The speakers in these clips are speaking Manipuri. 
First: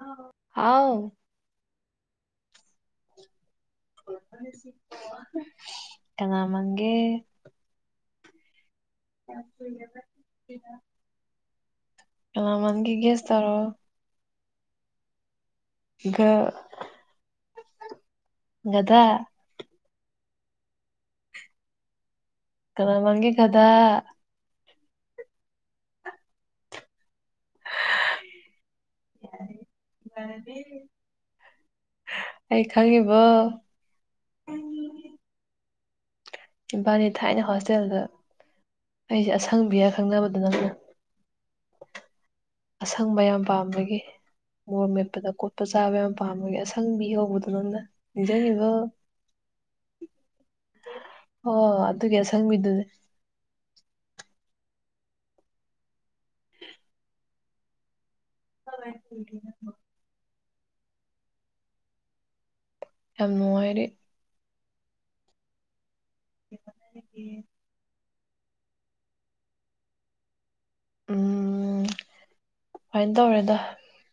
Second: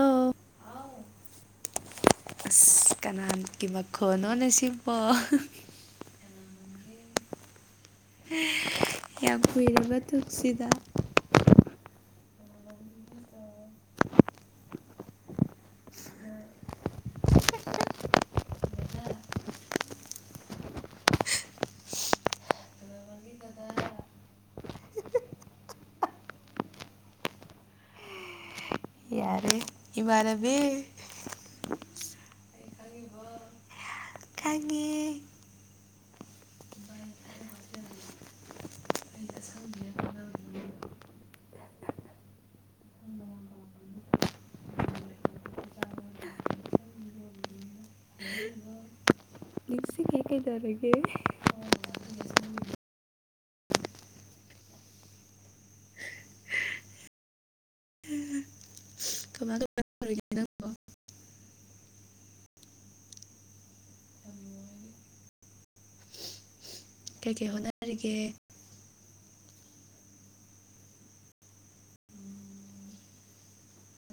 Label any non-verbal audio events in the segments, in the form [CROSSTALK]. ꯑꯣ ꯍꯥꯎ ꯑꯁ ꯀꯅꯥꯥꯒꯤ ꯃꯈꯣꯟꯅꯣꯅꯦ ꯁꯤꯕꯣ ꯀꯅꯥ ꯃꯥꯟꯒꯦ ꯌꯥꯝ ꯀꯨꯏꯔꯕ ꯃꯇꯨꯡꯁꯤꯗ ꯀꯅꯥ ꯃꯥꯟꯒꯦ ꯒꯦꯁ ꯇꯧꯔꯣ [UNINTELLIGIBLE] ꯉꯗꯥ ꯀꯅꯥ ꯃꯥꯟꯒꯦ ꯒꯗ ꯌꯥꯔꯦ ꯏꯃꯥꯟꯅꯕꯤ [UNINTELLIGIBLE] ꯑꯩ ꯈꯪꯉꯤꯕꯣ ꯈꯒꯤꯦ ꯏꯝꯐꯥꯜꯅꯤ ꯊꯥꯏꯅ ꯍꯣꯁꯇꯦꯜꯗ ꯑꯩꯁꯦ ꯑꯁꯪꯕꯤꯔ ꯈꯪꯅꯕꯗ ꯅꯪꯅ ꯑꯁꯪꯕ ꯌꯥꯝ ꯄꯥꯝꯕꯒꯤ ꯃꯣꯔ ꯃꯦꯠꯄꯗ ꯀꯣꯠꯄ ꯆꯥꯕ ꯌꯥꯝ ꯄꯥꯝꯃꯒ ꯑꯁꯪꯕꯤ ꯍꯧꯕꯗꯣ ꯅꯪꯅ ꯅꯤꯡꯁꯤꯡꯉꯤꯕ ꯏꯜꯁꯤꯛ ꯍꯦꯒꯗꯔꯒꯦ ꯑꯣ ꯑꯗꯨꯒꯤ ꯑꯁꯪꯕꯤꯗꯨꯗꯤ ꯍꯝꯝ ꯍ ꯌꯥꯝ ꯅꯨꯡꯉꯥꯏꯔꯦ ꯀꯩ ꯀꯩ ꯍꯣꯠꯅꯔꯤꯒꯦ ꯎꯝ ꯁꯨꯃꯥꯏꯅ ꯇꯧꯔꯦꯗ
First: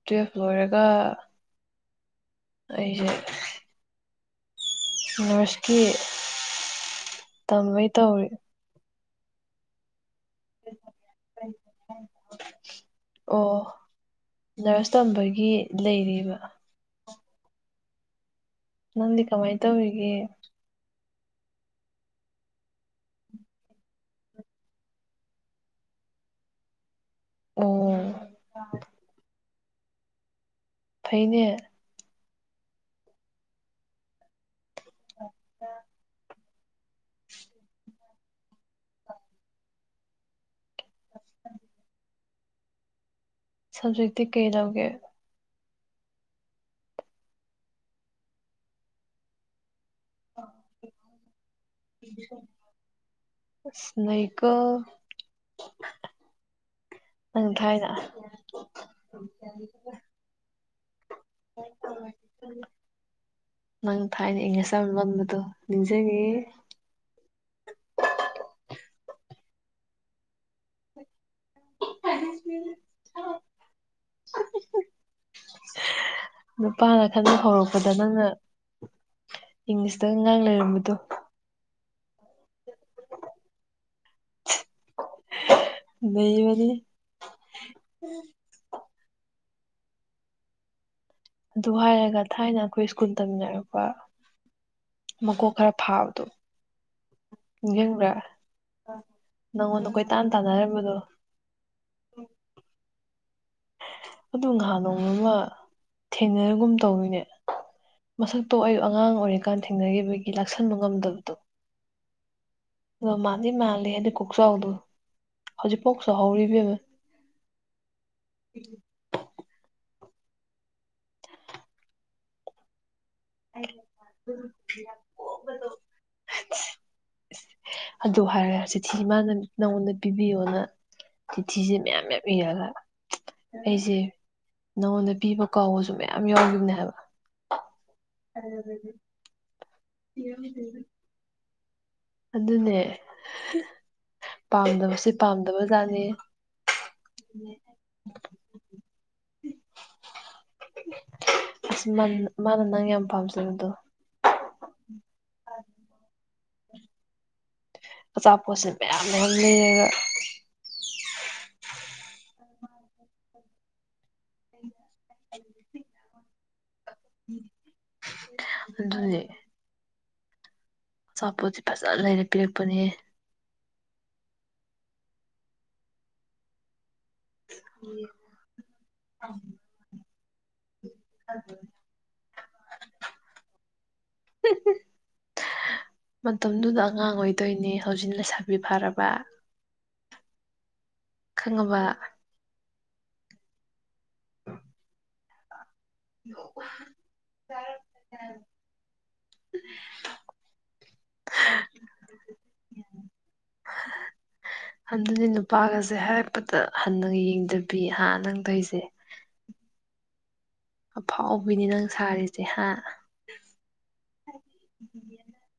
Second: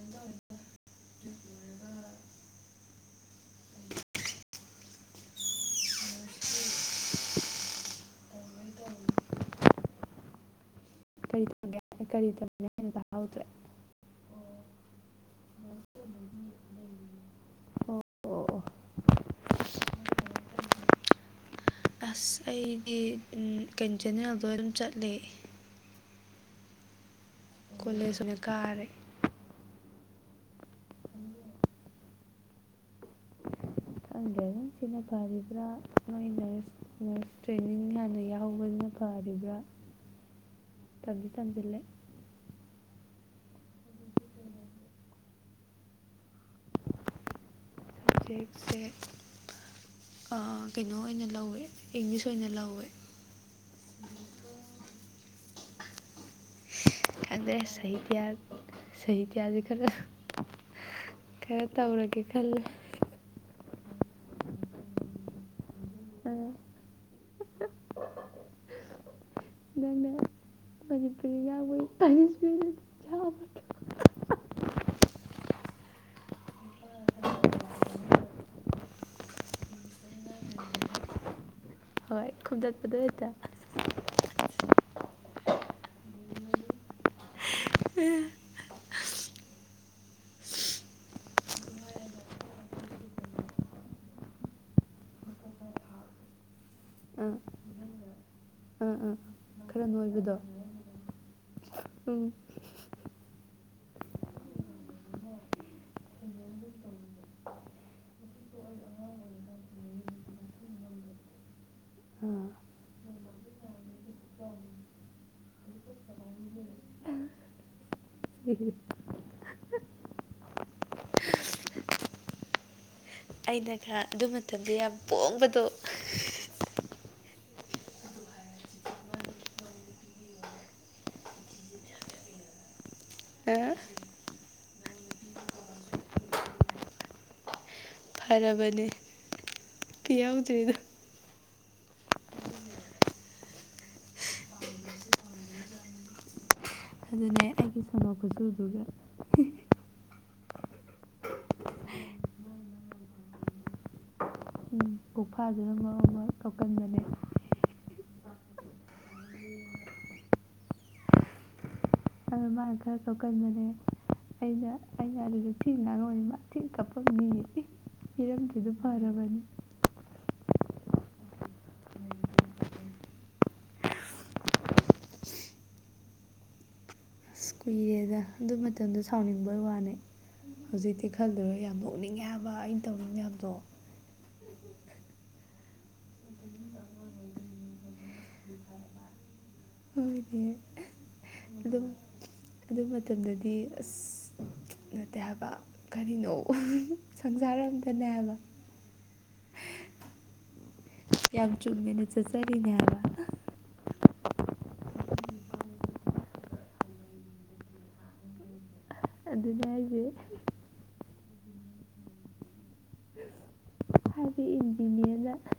ꯇꯨꯋꯜꯐ ꯂꯣꯏꯔꯒ ꯑꯩꯁꯦ ꯅꯔꯁꯀꯤ ꯇꯝꯕꯩ ꯇꯧꯔꯤ ꯀꯔꯤꯗ꯭ꯔ ꯇ ꯍꯥꯎꯗ꯭ꯔꯦ ꯑꯣ ꯅꯔꯁ ꯇꯝꯕꯒꯤ ꯂꯩꯔꯤꯕ ꯑꯣ ꯑꯣ ꯑꯣ ꯅꯪꯗꯤ ꯀꯃꯥꯏꯅ ꯇꯧꯔꯤꯒꯦ ꯑꯁ ꯑꯩꯗꯤ ꯀꯩ ꯆꯦꯅꯦꯦꯜꯗꯣ ꯑꯗꯨꯝ ꯆꯠꯂꯦ ꯑꯣ ꯀꯣꯂꯦꯖ ꯑꯣꯏꯅ ꯀꯥꯔꯦ ꯐꯩꯅꯦ ꯑꯪꯗꯦꯖꯝꯁꯤꯅ ꯐꯔꯤꯕ꯭ꯔ ꯃꯥꯏ ꯅꯔꯁ ꯅꯔꯁ ꯇ꯭ꯔꯦꯅꯤꯡꯡ ꯂꯅ ꯍꯧꯕꯁꯤꯅ ꯐꯔꯤꯕ꯭ꯔꯥ ꯇꯝꯁꯤ ꯇꯝꯁꯤꯜꯂꯦ ꯁꯕꯖꯦꯛꯇꯤ ꯀꯩ ꯂꯧꯒꯦ ꯍꯧꯞꯖꯦꯛꯁꯦ ꯀꯩꯅꯣ ꯑꯣꯏꯅ ꯂꯧꯋꯦ ꯏꯪꯂꯤꯁ ꯑꯣꯏꯅ ꯂꯧꯋꯦ ꯁꯅꯀ ꯅꯪ ꯑꯗꯨꯗ꯭ꯔꯦ ꯊꯥꯏꯅ ꯁꯍꯤꯇꯤꯌꯥ ꯁꯍꯤꯇꯤꯌꯥꯁꯦ ꯈꯔ ꯈꯔ ꯇꯧꯔꯒꯦ ꯈꯜꯂꯣ ꯅꯪ ꯊꯥꯏꯅ ꯏꯪꯂꯤꯁ ꯑꯃ ꯂꯝꯕꯗꯣ ꯅꯤꯡꯖꯒꯦ ꯗ ꯃꯖꯤꯒꯤ ꯄꯔꯤꯕꯨꯣꯏ ꯇꯥꯏꯁꯄꯤꯤ ꯑ ꯅꯨꯄꯥꯅ ꯈꯟ ꯍꯧꯔꯛꯄꯗ ꯅꯪꯅ ꯏꯪꯂꯤꯁꯇ ꯑꯉꯥꯡ ꯂꯩꯔꯝꯕꯗꯣ ꯈꯨ ꯆꯠꯄꯗ ꯑꯣꯏꯠꯇ ꯗꯕꯕꯗꯤ ꯎ ꯑꯗꯨ ꯍꯥꯏꯔꯒ ꯊꯥꯏꯅ ꯑꯩꯈꯣꯏ ꯁ꯭ꯀꯨꯜ ꯇꯝꯃꯤꯟꯅꯔꯛꯄ ꯃꯀꯣꯛ ꯈꯔ ꯐꯥꯕꯗꯣ ꯑꯥ ꯅꯤꯡꯁꯤꯡꯕ꯭ꯔꯥ ꯑꯥ ꯑꯥ ꯈꯔ ꯅꯪꯉꯣꯟꯗ ꯑꯩꯈꯣꯏ ꯇꯥꯟ ꯅꯣꯏꯕꯗꯣ ꯇꯥꯟꯅꯔꯤꯕꯗꯣ ꯎꯝ ꯑꯗꯨ ꯉꯍꯥꯟ ꯅꯣꯡꯒ ꯊꯦꯡꯅꯔꯒꯨꯝ ꯇꯧꯔꯤꯅꯦ ꯃꯁꯛꯇꯣ ꯑꯌ ꯑꯉꯥꯡ ꯑꯣꯏꯔꯤꯀꯥꯟ ꯊꯦꯡꯅꯈꯤꯕꯒꯤ ꯂꯥꯛꯁꯟꯕ ꯉꯝꯗꯕꯗꯣ ꯎꯝ ꯑꯗꯣ ꯃꯥꯗꯤ ꯃꯥꯜꯂꯤ ꯍꯥꯏꯗꯤ ꯀꯣꯛꯆꯥꯎꯗꯣ ꯍꯧꯖꯤꯛꯐꯣꯛꯆꯥꯎ ꯍꯧꯔꯤꯕꯕ ꯎ ꯑꯩꯅ ꯈ ꯑꯗꯨ ꯃꯇꯝꯗ ꯌꯥꯝ ꯄꯣꯡꯕꯗꯣ ꯑꯗꯨ ꯍꯥꯏꯔ ꯆꯤꯊꯤ ꯃꯥꯅ ꯅꯪꯉꯣꯟꯗ ꯄꯤꯕꯤꯌꯣꯅ ꯆꯤꯊꯤꯁꯦ ꯃꯌꯥꯝ ꯃꯌꯥꯝ ꯏꯔꯒ ꯑꯩꯁꯦ ꯅꯉꯣꯟꯗ ꯄꯤꯕ ꯀꯥꯎꯕꯁꯨ ꯃꯌꯥꯝ ꯌꯥꯎꯈꯤꯕꯅꯦ ꯍꯥꯏꯕ ꯐꯔꯕꯅꯦ ꯄꯤ ꯌꯥꯎꯗ꯭ꯔꯤꯗꯣ ꯑꯗꯨꯅꯦ ꯄꯥꯝꯗꯕꯁꯦ ꯄꯥꯝꯗꯕ ꯖꯥꯠꯅꯤ ꯑꯗꯨꯅꯦ ꯑꯩꯒꯤ ꯁꯥꯟꯅꯣ ꯈꯨꯠꯆꯨꯗꯨꯒ ꯑꯁ ꯃꯥꯅ ꯅꯪ ꯌꯥꯝ ꯄꯥꯝꯖꯕꯗꯣ ꯀꯣꯛꯐꯥꯗꯨꯅ ꯃꯔꯣꯜꯃ ꯀꯞꯀꯟꯕꯅꯦ ꯑꯆꯥꯄꯣꯠꯁꯦ ꯃꯌꯥꯝ [UNINTELLIGIBLE] ꯂꯩꯑꯒ ꯑꯗꯨ ꯃꯥꯅ ꯈꯔ ꯀꯞꯀꯟꯕꯅꯦ ꯑꯩꯅ ꯑꯩꯅ ꯑꯗꯨꯁꯨ ꯊꯤ [UNINTELLIGIBLE] ꯊꯤ ꯀꯞꯞꯝ ꯃꯤꯌꯦ ꯍꯤꯔꯝꯁꯤꯗ ꯑꯗꯨꯅꯦ ꯐꯔꯕꯅꯤ ꯑꯆꯥꯄꯣꯠꯁꯤ ꯐꯖꯅ ꯂꯩꯔꯦ ꯄꯤꯔꯛꯄꯅꯦ ꯀꯨꯏꯔꯦꯗ ꯑꯗꯨ ꯃꯇꯝꯗꯣ ꯁꯥꯎꯅꯤꯡꯕ ꯋꯥꯅꯦ ꯍꯧꯖꯤꯛꯇꯤ ꯈꯜꯂꯔꯣ ꯌꯥꯝ ꯅꯣꯛꯅꯤꯡꯉꯦ ꯍꯥꯏꯕ ꯑꯩ ꯇꯧꯔꯤ ꯃꯌꯥꯝꯗꯣ ꯃꯇꯝꯗꯨꯗ ꯑꯉꯥꯡ ꯑꯣꯏꯗꯣꯏꯅꯦ ꯍꯧꯖꯤꯛ ꯂꯩꯁꯥꯕꯤ ꯐꯔꯕ [UNINTELLIGIBLE] ꯈꯪꯉꯕ ꯑꯗꯨꯝ ꯑꯗꯨ ꯃꯇꯝꯗꯗꯤ ꯑꯁ ꯅꯠꯇꯦ ꯍꯥꯏꯕ ꯀꯔꯤꯅꯣ ꯁꯪꯁꯥꯔ ꯑꯝꯗꯅꯦꯕ [UNINTELLIGIBLE] ꯌꯥꯝ ꯆꯨꯟꯃꯤꯅ ꯆꯠꯆꯔꯤꯅꯦ ꯍꯥꯏꯕ [UNINTELLIGIBLE] ꯑꯗꯨꯅꯦ ꯅꯨꯄꯥꯒꯁꯦ ꯍꯥꯏꯔꯛꯄꯗ ꯍꯟꯅ ꯌꯦꯡꯗꯕꯤ ꯍꯥ ꯅꯪꯗꯣꯏꯁꯦ ꯑꯗꯨꯅꯦ ꯍꯥꯏꯁꯦ ꯑꯐꯥꯎꯕꯤꯅꯤ ꯅꯪ ꯁꯥꯔꯤꯁꯦ ꯍꯥ [UNINTELLIGIBLE] [UNINTELLIGIBLE]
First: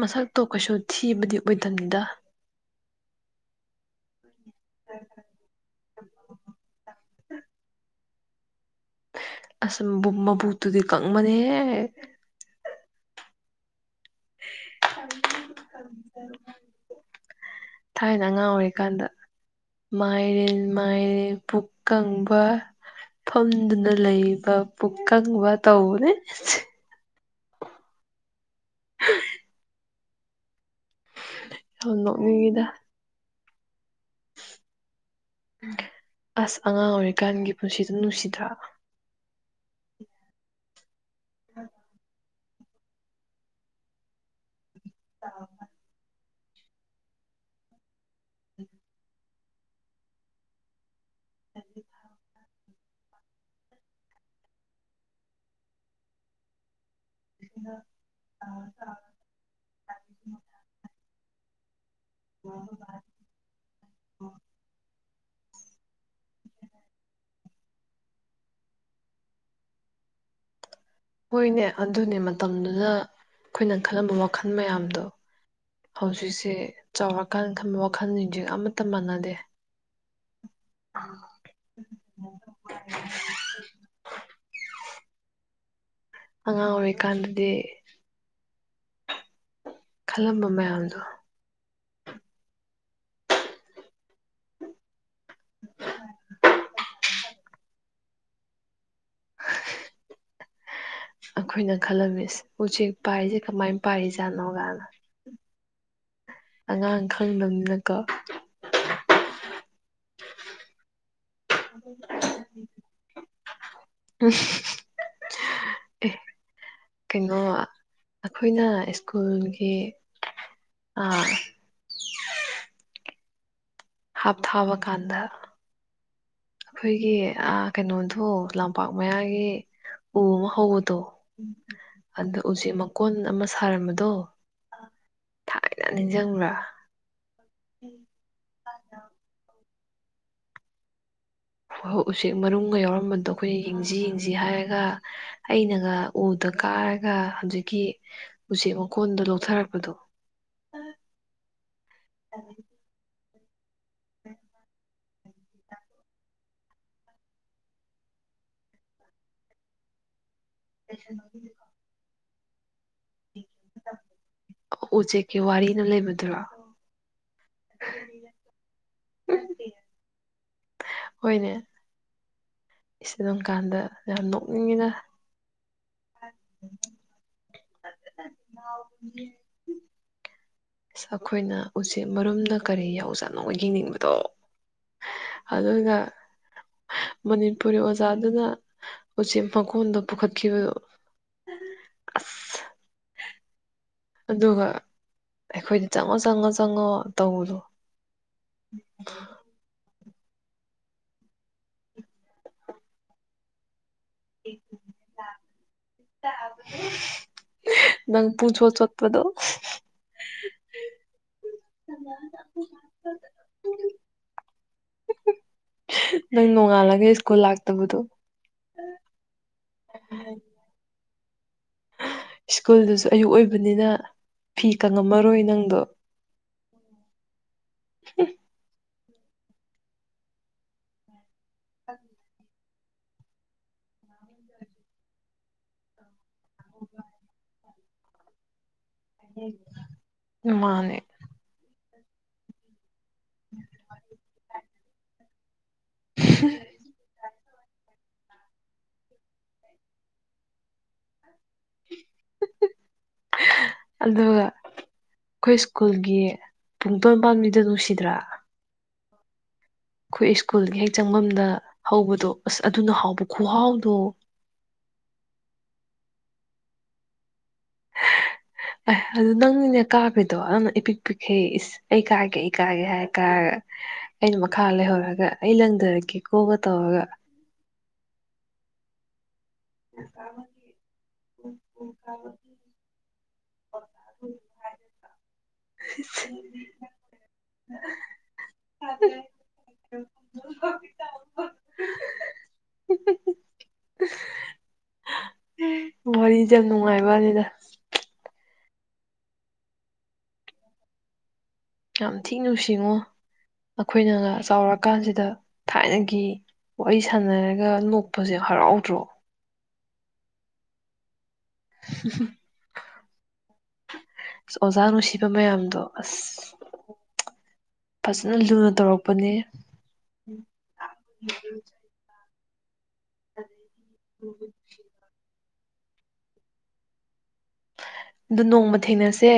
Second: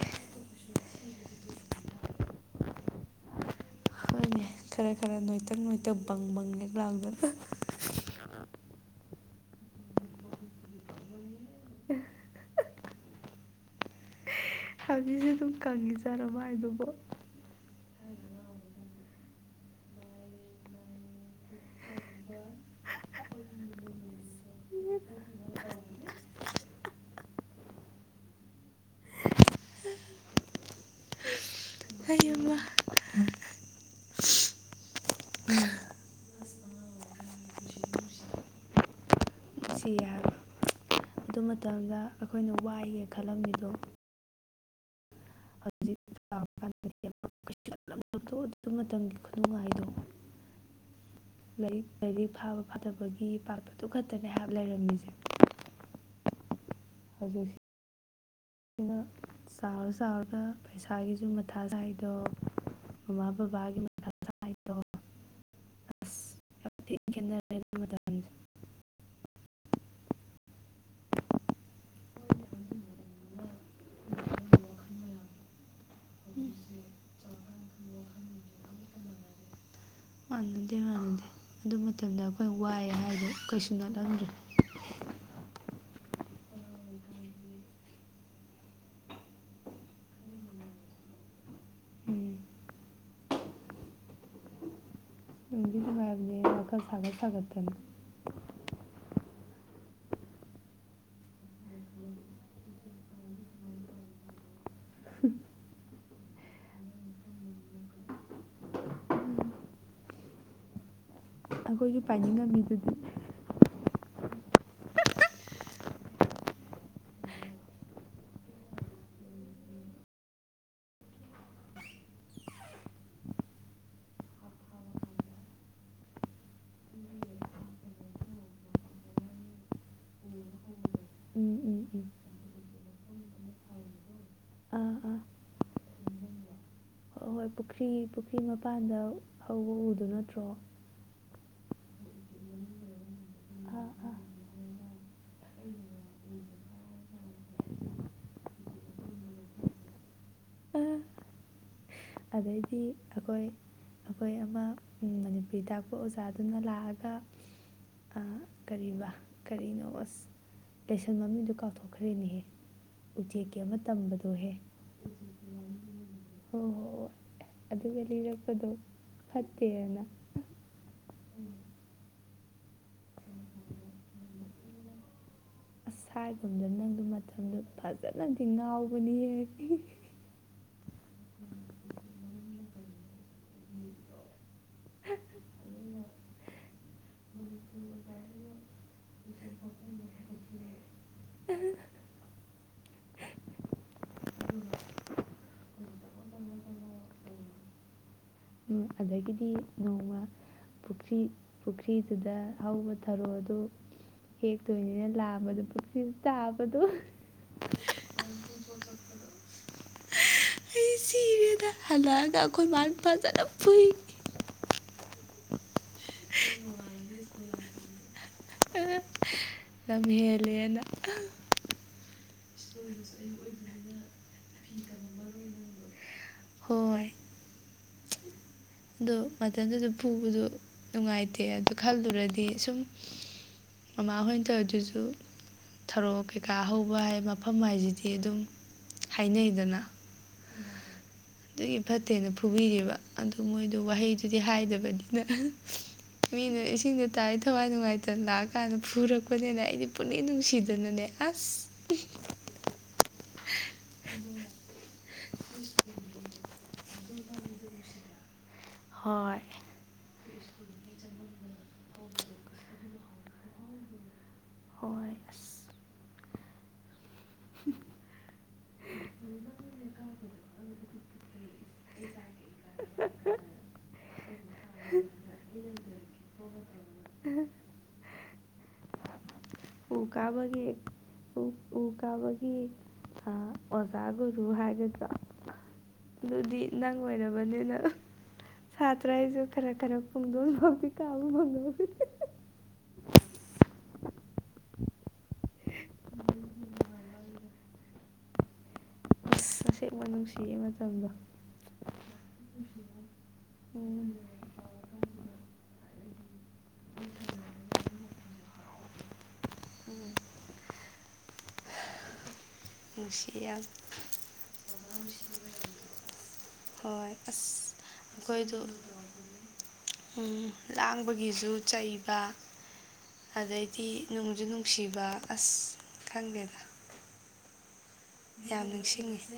ꯃꯁꯛꯇꯣ ꯀꯩꯁꯨ ꯊꯤꯕꯗꯤ ꯑꯣꯏꯗꯅꯤꯗ ꯍꯣꯏꯅꯦ ꯈꯔ ꯈꯔ ꯅꯣꯏꯇꯛ ꯅꯣꯏꯇꯛ ꯕꯪ ꯕꯪꯅꯦꯛ ꯂꯥꯎꯗꯅ ꯑꯁ ꯃꯕꯨꯛꯇꯨꯗꯤ ꯀꯪꯃꯅꯦ ꯍꯧꯖꯤꯛꯁꯨ ꯑꯗꯨꯝ ꯀꯪꯉꯤꯖꯥꯠꯂꯣ ꯃꯥꯏꯗꯨꯕ ꯊꯥꯏꯅ ꯑꯉꯥꯡ ꯑꯣꯏꯔꯤꯀꯥꯟꯗ ꯃꯥꯏꯔꯦꯟ ꯃꯥꯏꯔꯦꯟ ꯄꯨꯛ ꯀꯪꯕ ꯐꯝꯗꯨꯅ ꯂꯩꯕ ꯄꯨꯀꯪꯕ ꯇꯧꯕꯅꯦ [UNINTELLIGIBLE] ꯍꯩꯃꯥ ꯅꯣꯛꯅꯤꯉꯤꯗ ꯑꯁ ꯑꯉꯥꯡ ꯑꯣꯏꯔꯤꯀꯥꯟꯒꯤ ꯄꯨꯟꯁꯤꯗ ꯅꯨꯡꯁꯤꯗ꯭ꯔꯥ ꯅꯨꯡ ꯁꯤ ꯌꯥꯕ ꯑꯗꯨ ꯃꯇꯝꯗ ꯑꯩꯈꯣꯏꯅ ꯋꯥꯏꯒꯦ ꯈꯜꯂꯝꯃꯤꯗꯣ [UNINTELLIGIBLE] [UNINTELLIGIBLE] ꯗꯨ ꯃꯇꯝꯒꯤ ꯈꯨꯅꯨꯡꯉꯥꯏꯗꯣ ꯂꯥꯏꯔꯤꯛ ꯂꯥꯏꯔꯤꯛ ꯐꯥꯕ ꯐꯗꯕꯒꯤ ꯄꯥꯠꯄꯗꯨ ꯈꯛꯇꯅꯦ ꯍꯥꯏꯕ ꯂꯩꯔꯝꯃꯤꯁꯦ [UNINTELLIGIBLE] [UNINTELLIGIBLE] ꯆꯥꯎꯔ ꯆꯥꯎꯔꯒ ꯄꯩꯁꯥꯒꯤꯁꯨ ꯃꯊꯥ ꯁꯥꯏꯗꯣ [UNINTELLIGIBLE] ꯃꯃꯥ ꯕꯕꯥꯒꯤ ꯃꯊꯥ ꯁꯥꯏꯗꯣ ꯑꯁ [UNINTELLIGIBLE] ꯍꯣꯏꯅꯦ ꯑꯗꯨꯅꯦ ꯃꯇꯝꯗꯨꯗ ꯈꯣꯏꯅ ꯈꯜꯂꯝꯕ ꯋꯥꯈꯜ ꯃꯌꯥꯝꯗꯣ ꯍꯧꯖꯤꯛꯁꯦ ꯆꯥꯎꯔꯀꯥꯟꯗ ꯊꯝꯕ ꯋꯥꯈꯜꯁꯤꯡꯁ ꯑꯃꯠꯇ ꯃꯥꯟꯅꯗꯦ ꯃꯥꯟꯅꯗꯦ ꯃꯥꯟꯅꯗꯦ ꯑꯗꯨ ꯃꯇꯝꯗ ꯑꯩꯈꯣꯏꯅ ꯋꯥꯏ ꯍꯥꯏꯗꯣ ꯀꯩꯁꯨ ꯅꯠꯂꯝꯗ꯭ꯔꯦ ꯑꯉꯥꯡ ꯑꯣꯏꯔꯤꯀꯥꯟꯗꯗꯤ ꯈꯜꯂꯝꯕ ꯃꯌꯥꯝꯗꯣ ꯎꯝ ꯅꯨꯡꯗꯤ ꯅꯨꯉꯥꯏꯕꯅꯦꯍꯦ ꯋꯥꯈꯜ ꯁꯥꯒꯠ ꯁꯥꯒꯠꯇꯅ [UNINTELLIGIBLE] ꯑꯩꯈꯣꯏꯅ ꯈꯜꯂꯝꯃꯤꯁꯦ ꯎꯆꯦꯛ ꯄꯥꯏꯔꯤꯁꯦ ꯀꯃꯥꯏ ꯄꯥꯏꯔꯤ ꯖꯥꯠꯅꯣ ꯒꯥꯅ ꯑꯉꯥꯡ ꯈꯪꯗꯝꯅꯤꯅꯀꯣ ꯑꯩꯈꯣꯏꯖꯨ ꯄꯥꯏꯅꯤꯡꯉꯝ ꯃꯤꯗꯨꯗꯤ [UNINTELLIGIBLE] ꯑꯦ ꯀꯩꯅꯣ ꯑꯩꯈꯣꯏꯅ ꯏꯁ꯭ꯀꯨꯜꯒꯤ ꯑ ꯍꯥꯞꯊꯥꯕ ꯀꯥꯟꯗ ꯑꯩꯈꯣꯏꯒꯤ ꯑꯥ ꯀꯩꯅꯣꯙꯣ ꯂꯝꯄꯥꯛ ꯃꯌꯥꯒꯤ ꯎ ꯑꯃ ꯍꯧꯕꯗꯣ ꯎꯝ ꯎꯝ ꯎꯝ ꯑꯗ ꯎꯆꯦꯛ ꯃꯀꯣꯟ ꯑꯃ ꯁꯥꯔꯝꯕꯗꯣ ꯑꯥ ꯑꯥ ꯊꯥꯏꯅ ꯅꯤꯡꯁꯤꯡꯕ꯭ꯔꯥ ꯑ ꯍꯣꯏ ꯄꯨꯈ꯭ꯔꯤ ꯄꯨꯈ꯭ꯔꯤ ꯃꯄꯥꯟꯗ ꯍꯧꯕ ꯎꯗꯨ ꯅꯠꯇ꯭ꯔꯣ ꯍꯣꯏ ꯎꯆꯦꯛ ꯃꯔꯨꯝꯒ ꯌꯥꯎꯔꯝꯕꯗꯣ ꯑꯩꯈꯣꯏꯅ ꯑꯥ ꯌꯦꯡꯖꯤ ꯑꯥ ꯌꯦꯡꯖꯤ ꯍꯥꯏꯔꯒ ꯑꯩꯅꯒ ꯎꯗ ꯀꯥꯔꯒ ꯍꯧꯖꯤꯛꯀꯤ ꯎꯆꯦꯛ ꯃꯀꯣꯟꯗꯣ ꯂꯧꯊꯔꯛꯄꯗꯣ ꯑꯥ ꯑꯗꯩꯗꯤ ꯑꯈꯣꯏ ꯑꯈꯣꯏ ꯑꯃ ꯃꯅꯤꯄꯨꯔꯤ ꯇꯥꯛꯄ ꯑꯣꯖꯥꯗꯨꯅ ꯂꯥꯛꯑꯒ ꯑ ꯀꯔꯤꯕ ꯀꯔꯤꯅꯣ ꯑꯣꯁ ꯂꯦꯁꯟ ꯃꯃꯤꯡꯗꯣ ꯀꯥꯎꯊꯣꯛꯈ꯭ꯔꯦꯅꯦꯍꯦ ꯎꯆꯦꯛꯀꯤ ꯑꯃ ꯇꯝꯕꯗꯣꯍꯦ ꯎꯆꯦꯛꯀꯤ ꯋꯥꯔꯤꯅ ꯂꯩꯕꯗꯨꯔꯣ ꯍꯣꯏ ꯍꯣꯏ ꯍꯣꯏ ꯑꯗꯨꯒ ꯂꯤꯔꯛꯄꯗꯣ ꯐꯠꯇꯦꯅ ꯍꯣꯏꯅꯦ ꯏꯁ ꯑꯗꯨꯝ ꯀꯥꯟꯗ ꯌꯥꯝ ꯅꯣꯛꯅꯤꯡꯉꯤꯅ ꯀꯥꯏꯒꯨꯝꯗ ꯅꯪꯗ ꯃꯇꯝꯗꯨ ꯐꯖꯅꯗꯤ ꯉꯥꯎꯕꯅꯤ ꯍꯦ ꯑꯁ ꯑꯈꯣꯏꯅ ꯎꯆꯦꯛ ꯃꯔꯨꯝꯗ ꯀꯔꯤ ꯌꯥꯎꯖꯥꯠꯅꯣ ꯌꯦꯡꯅꯤꯡꯕꯗꯣ ꯑꯗꯨꯅ ꯃꯅꯤꯄꯨꯔꯤ ꯑꯣꯖꯥꯗꯨꯅ ꯎꯆꯦꯛ ꯃꯀꯣꯟꯗꯣ ꯄꯨꯈꯠꯈꯤꯕꯗꯨ ꯑꯗꯨꯒ ꯑꯩꯈꯣꯏꯗ ꯆꯪꯉꯣ ꯆꯪꯉꯣ ꯆꯪꯉꯣ ꯇꯧꯕꯗꯣ ꯑꯗꯒꯤꯗꯤ ꯅꯣꯡꯃ ꯄꯨꯈ꯭ꯔꯤ ꯄꯨꯈ꯭ꯔꯤꯗꯨꯗ ꯍꯧꯕ ꯊꯔꯣ ꯑꯗꯨ ꯍꯦꯛꯇꯣꯏꯅꯤꯅ ꯂꯥꯝꯕꯗꯣ ꯄꯨꯈ꯭ꯔꯤꯗ ꯇꯥꯕꯗꯣ ꯅꯪ ꯄꯨꯡꯆꯣꯠ ꯆꯣꯠꯄꯗꯣ [UNINTELLIGIBLE] ꯑꯩ ꯁꯤꯔꯦꯗ ꯍꯜꯂꯑꯒ ꯑꯩꯈꯣꯏ ꯃꯥꯟ ꯄꯖꯅ ꯐꯨ ꯅꯪꯏ ꯅꯣꯡꯉꯥꯜꯂꯒ ꯁ꯭ꯀꯨꯜ ꯂꯥꯛꯇꯕꯗꯣ ꯂꯝ ꯍꯦꯜꯂꯦꯅ ꯁ꯭ꯀꯨꯜꯗꯨꯁꯨ ꯑꯌꯨꯛ ꯑꯣꯏꯕꯅꯤꯅ ꯐꯤ ꯀꯪꯉꯝꯃꯔꯣꯏ ꯅꯪꯗꯣ ꯍꯣꯏ ꯑꯗꯣ ꯃꯇꯝꯗꯨꯗ ꯄꯨꯕꯗ ꯅꯨꯡꯉꯥꯏꯇꯦ ꯑꯗꯨ ꯈꯜꯂꯨꯔꯗꯤ ꯁꯨꯝ ꯃꯃꯥ ꯍꯣꯏꯟ ꯇꯧꯏꯗꯨꯁꯨ ꯊꯔꯣ ꯀꯩꯀꯥ ꯍꯧꯕ ꯍꯥꯏ ꯃꯐꯝ ꯍꯥꯏꯁꯤꯗꯤ ꯑꯗꯨꯝ ꯍꯥꯏꯅꯩꯗꯅ ꯃꯥꯅꯦ ꯑꯗꯨꯒꯤ ꯐꯠꯇꯦꯅ ꯐꯨꯕꯤꯔꯤꯕ ꯑꯗꯨ ꯃꯣꯏꯗꯨ ꯋꯥꯍꯩꯗꯨꯗꯤ ꯍꯥꯏꯗꯕꯅꯤꯅ [UNINTELLIGIBLE] ꯃꯤꯅ ꯏꯁꯤꯡꯗꯣ ꯇꯥꯏꯔꯤ ꯊꯋꯥꯏ ꯅꯨꯡꯉꯥꯏ ꯗꯟ ꯂꯥꯛꯑꯀꯥꯟꯗ ꯐꯨꯔꯛꯄꯅꯤꯅ ꯑꯩꯗꯤ ꯄꯨꯛꯅꯤꯡ ꯅꯨꯡꯁꯤꯗꯅꯅꯦ ꯑꯁ [UNINTELLIGIBLE] ꯑꯗꯨꯒ ꯑꯩꯈꯣꯏ ꯁ꯭ꯀꯨꯜꯒꯤ ꯄꯨꯡ ꯇꯣꯟ ꯄꯥꯝꯕꯤꯗꯣ ꯅꯨꯡꯁꯤꯗ꯭ꯔꯥ ꯍꯣꯏ ꯑꯩꯈꯣꯏ ꯁ꯭ꯀꯨꯜꯒꯤ ꯍꯦꯛ ꯆꯪꯐꯝꯗ ꯍꯧꯕꯗꯣ ꯑꯁ ꯑꯗꯨꯅ ꯍꯥꯎꯕ ꯈꯨꯍꯥꯎꯗꯣ ꯍꯣꯏ ꯑꯁ ꯑꯦ ꯑꯗꯨ ꯅꯪꯒꯤꯅꯦ ꯀꯥꯒ꯭ꯔꯤꯗꯣ ꯅꯪꯅ ꯏꯄꯤꯛ ꯄꯤꯛꯈꯩ ꯑꯩ ꯀꯥꯒꯦ ꯑꯩ ꯀꯥꯒꯦ ꯍꯥꯏꯔ ꯀꯥꯔꯒ ꯑꯩꯅ ꯃꯈꯥ ꯂꯩꯍꯧꯔꯒ ꯑꯩ ꯂꯪꯗꯔꯛꯀꯦ ꯀꯣ ꯇꯧꯔꯒ ꯎ ꯀꯥꯕꯒꯤ ꯎ ꯀꯥꯕꯒꯤ ꯑꯥ ꯑꯣꯖꯥ ꯒꯨꯔꯨ ꯍꯥꯏꯒꯗ꯭ꯔꯣ [UNINTELLIGIBLE] ꯗꯤ ꯅꯪ ꯑꯣꯏꯔꯕꯅꯤꯅ ꯁꯥꯇ꯭ꯔ ꯑꯩꯁꯨ ꯈꯔ ꯈꯔ ꯄꯨꯡꯗꯣꯟ ꯐꯥꯎꯗꯤ ꯀꯥꯕ ꯐꯪꯍꯧꯏ [UNINTELLIGIBLE] ꯋꯥꯔꯤꯁꯦ ꯌꯥꯝ ꯅꯨꯡꯉꯥꯏꯕ ꯋꯥꯅꯤꯗ ꯃꯁꯦꯡꯕ ꯅꯨꯡꯁꯤꯌꯦ ꯃꯇꯝꯗꯣ ꯌꯥꯝ ꯊꯤ ꯅꯨꯡꯁꯤꯉꯨ ꯎꯝ ꯑꯈꯣꯏꯅꯒ ꯆꯥꯎꯔꯀꯥꯟꯁꯤꯗ ꯊꯥꯏꯅꯒꯤ ꯋꯥꯔꯤ ꯁꯥꯟꯅꯔꯒ ꯅꯣꯛꯄꯁꯦ ꯍꯔꯥꯎꯗ꯭ꯔꯣ [UNINTELLIGIBLE] ꯅꯨꯡꯁꯤ ꯌꯥꯝ ꯑꯣꯖꯥ ꯅꯨꯡꯁꯤꯕ ꯃꯌꯥꯝꯗꯣ ꯑꯁ ꯍꯣꯏ ꯑꯁ ꯐꯖꯅ ꯑꯩꯈꯣꯏꯗꯣ ꯂꯨꯅ ꯇꯧꯔꯛꯄꯅꯦ ꯎꯝ ꯂꯥꯡꯕꯒꯤꯁꯨ ꯆꯩꯕ ꯑꯗꯩꯗꯤ ꯅꯨꯡꯖꯨ ꯅꯨꯡꯁꯤꯕ ꯑꯁ ꯈꯪꯗꯦꯗ ꯑꯗꯨ ꯅꯣꯡꯃ ꯊꯦꯡꯅꯁꯦ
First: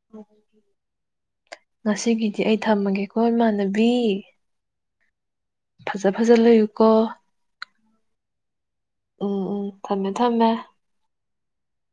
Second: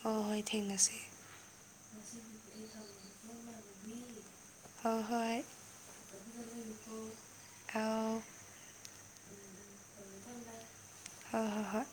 ꯍꯣ ꯍꯣꯏ ꯊꯦꯡꯅꯁꯤ ꯉꯁꯤꯒꯤꯗꯤ ꯑꯩ ꯊꯝꯃꯒꯦꯀꯣ ꯏꯃꯥꯟꯅꯕꯤ ꯍꯣ ꯍꯣꯏ ꯐꯖ ꯐꯖ ꯂꯩꯌꯨꯀꯣ ꯑꯥꯎ ꯎꯝ ꯎꯝ ꯊꯝꯃꯦ ꯊꯝꯃꯦ ꯍꯣꯏ ꯍꯣꯏ ꯍꯣꯏ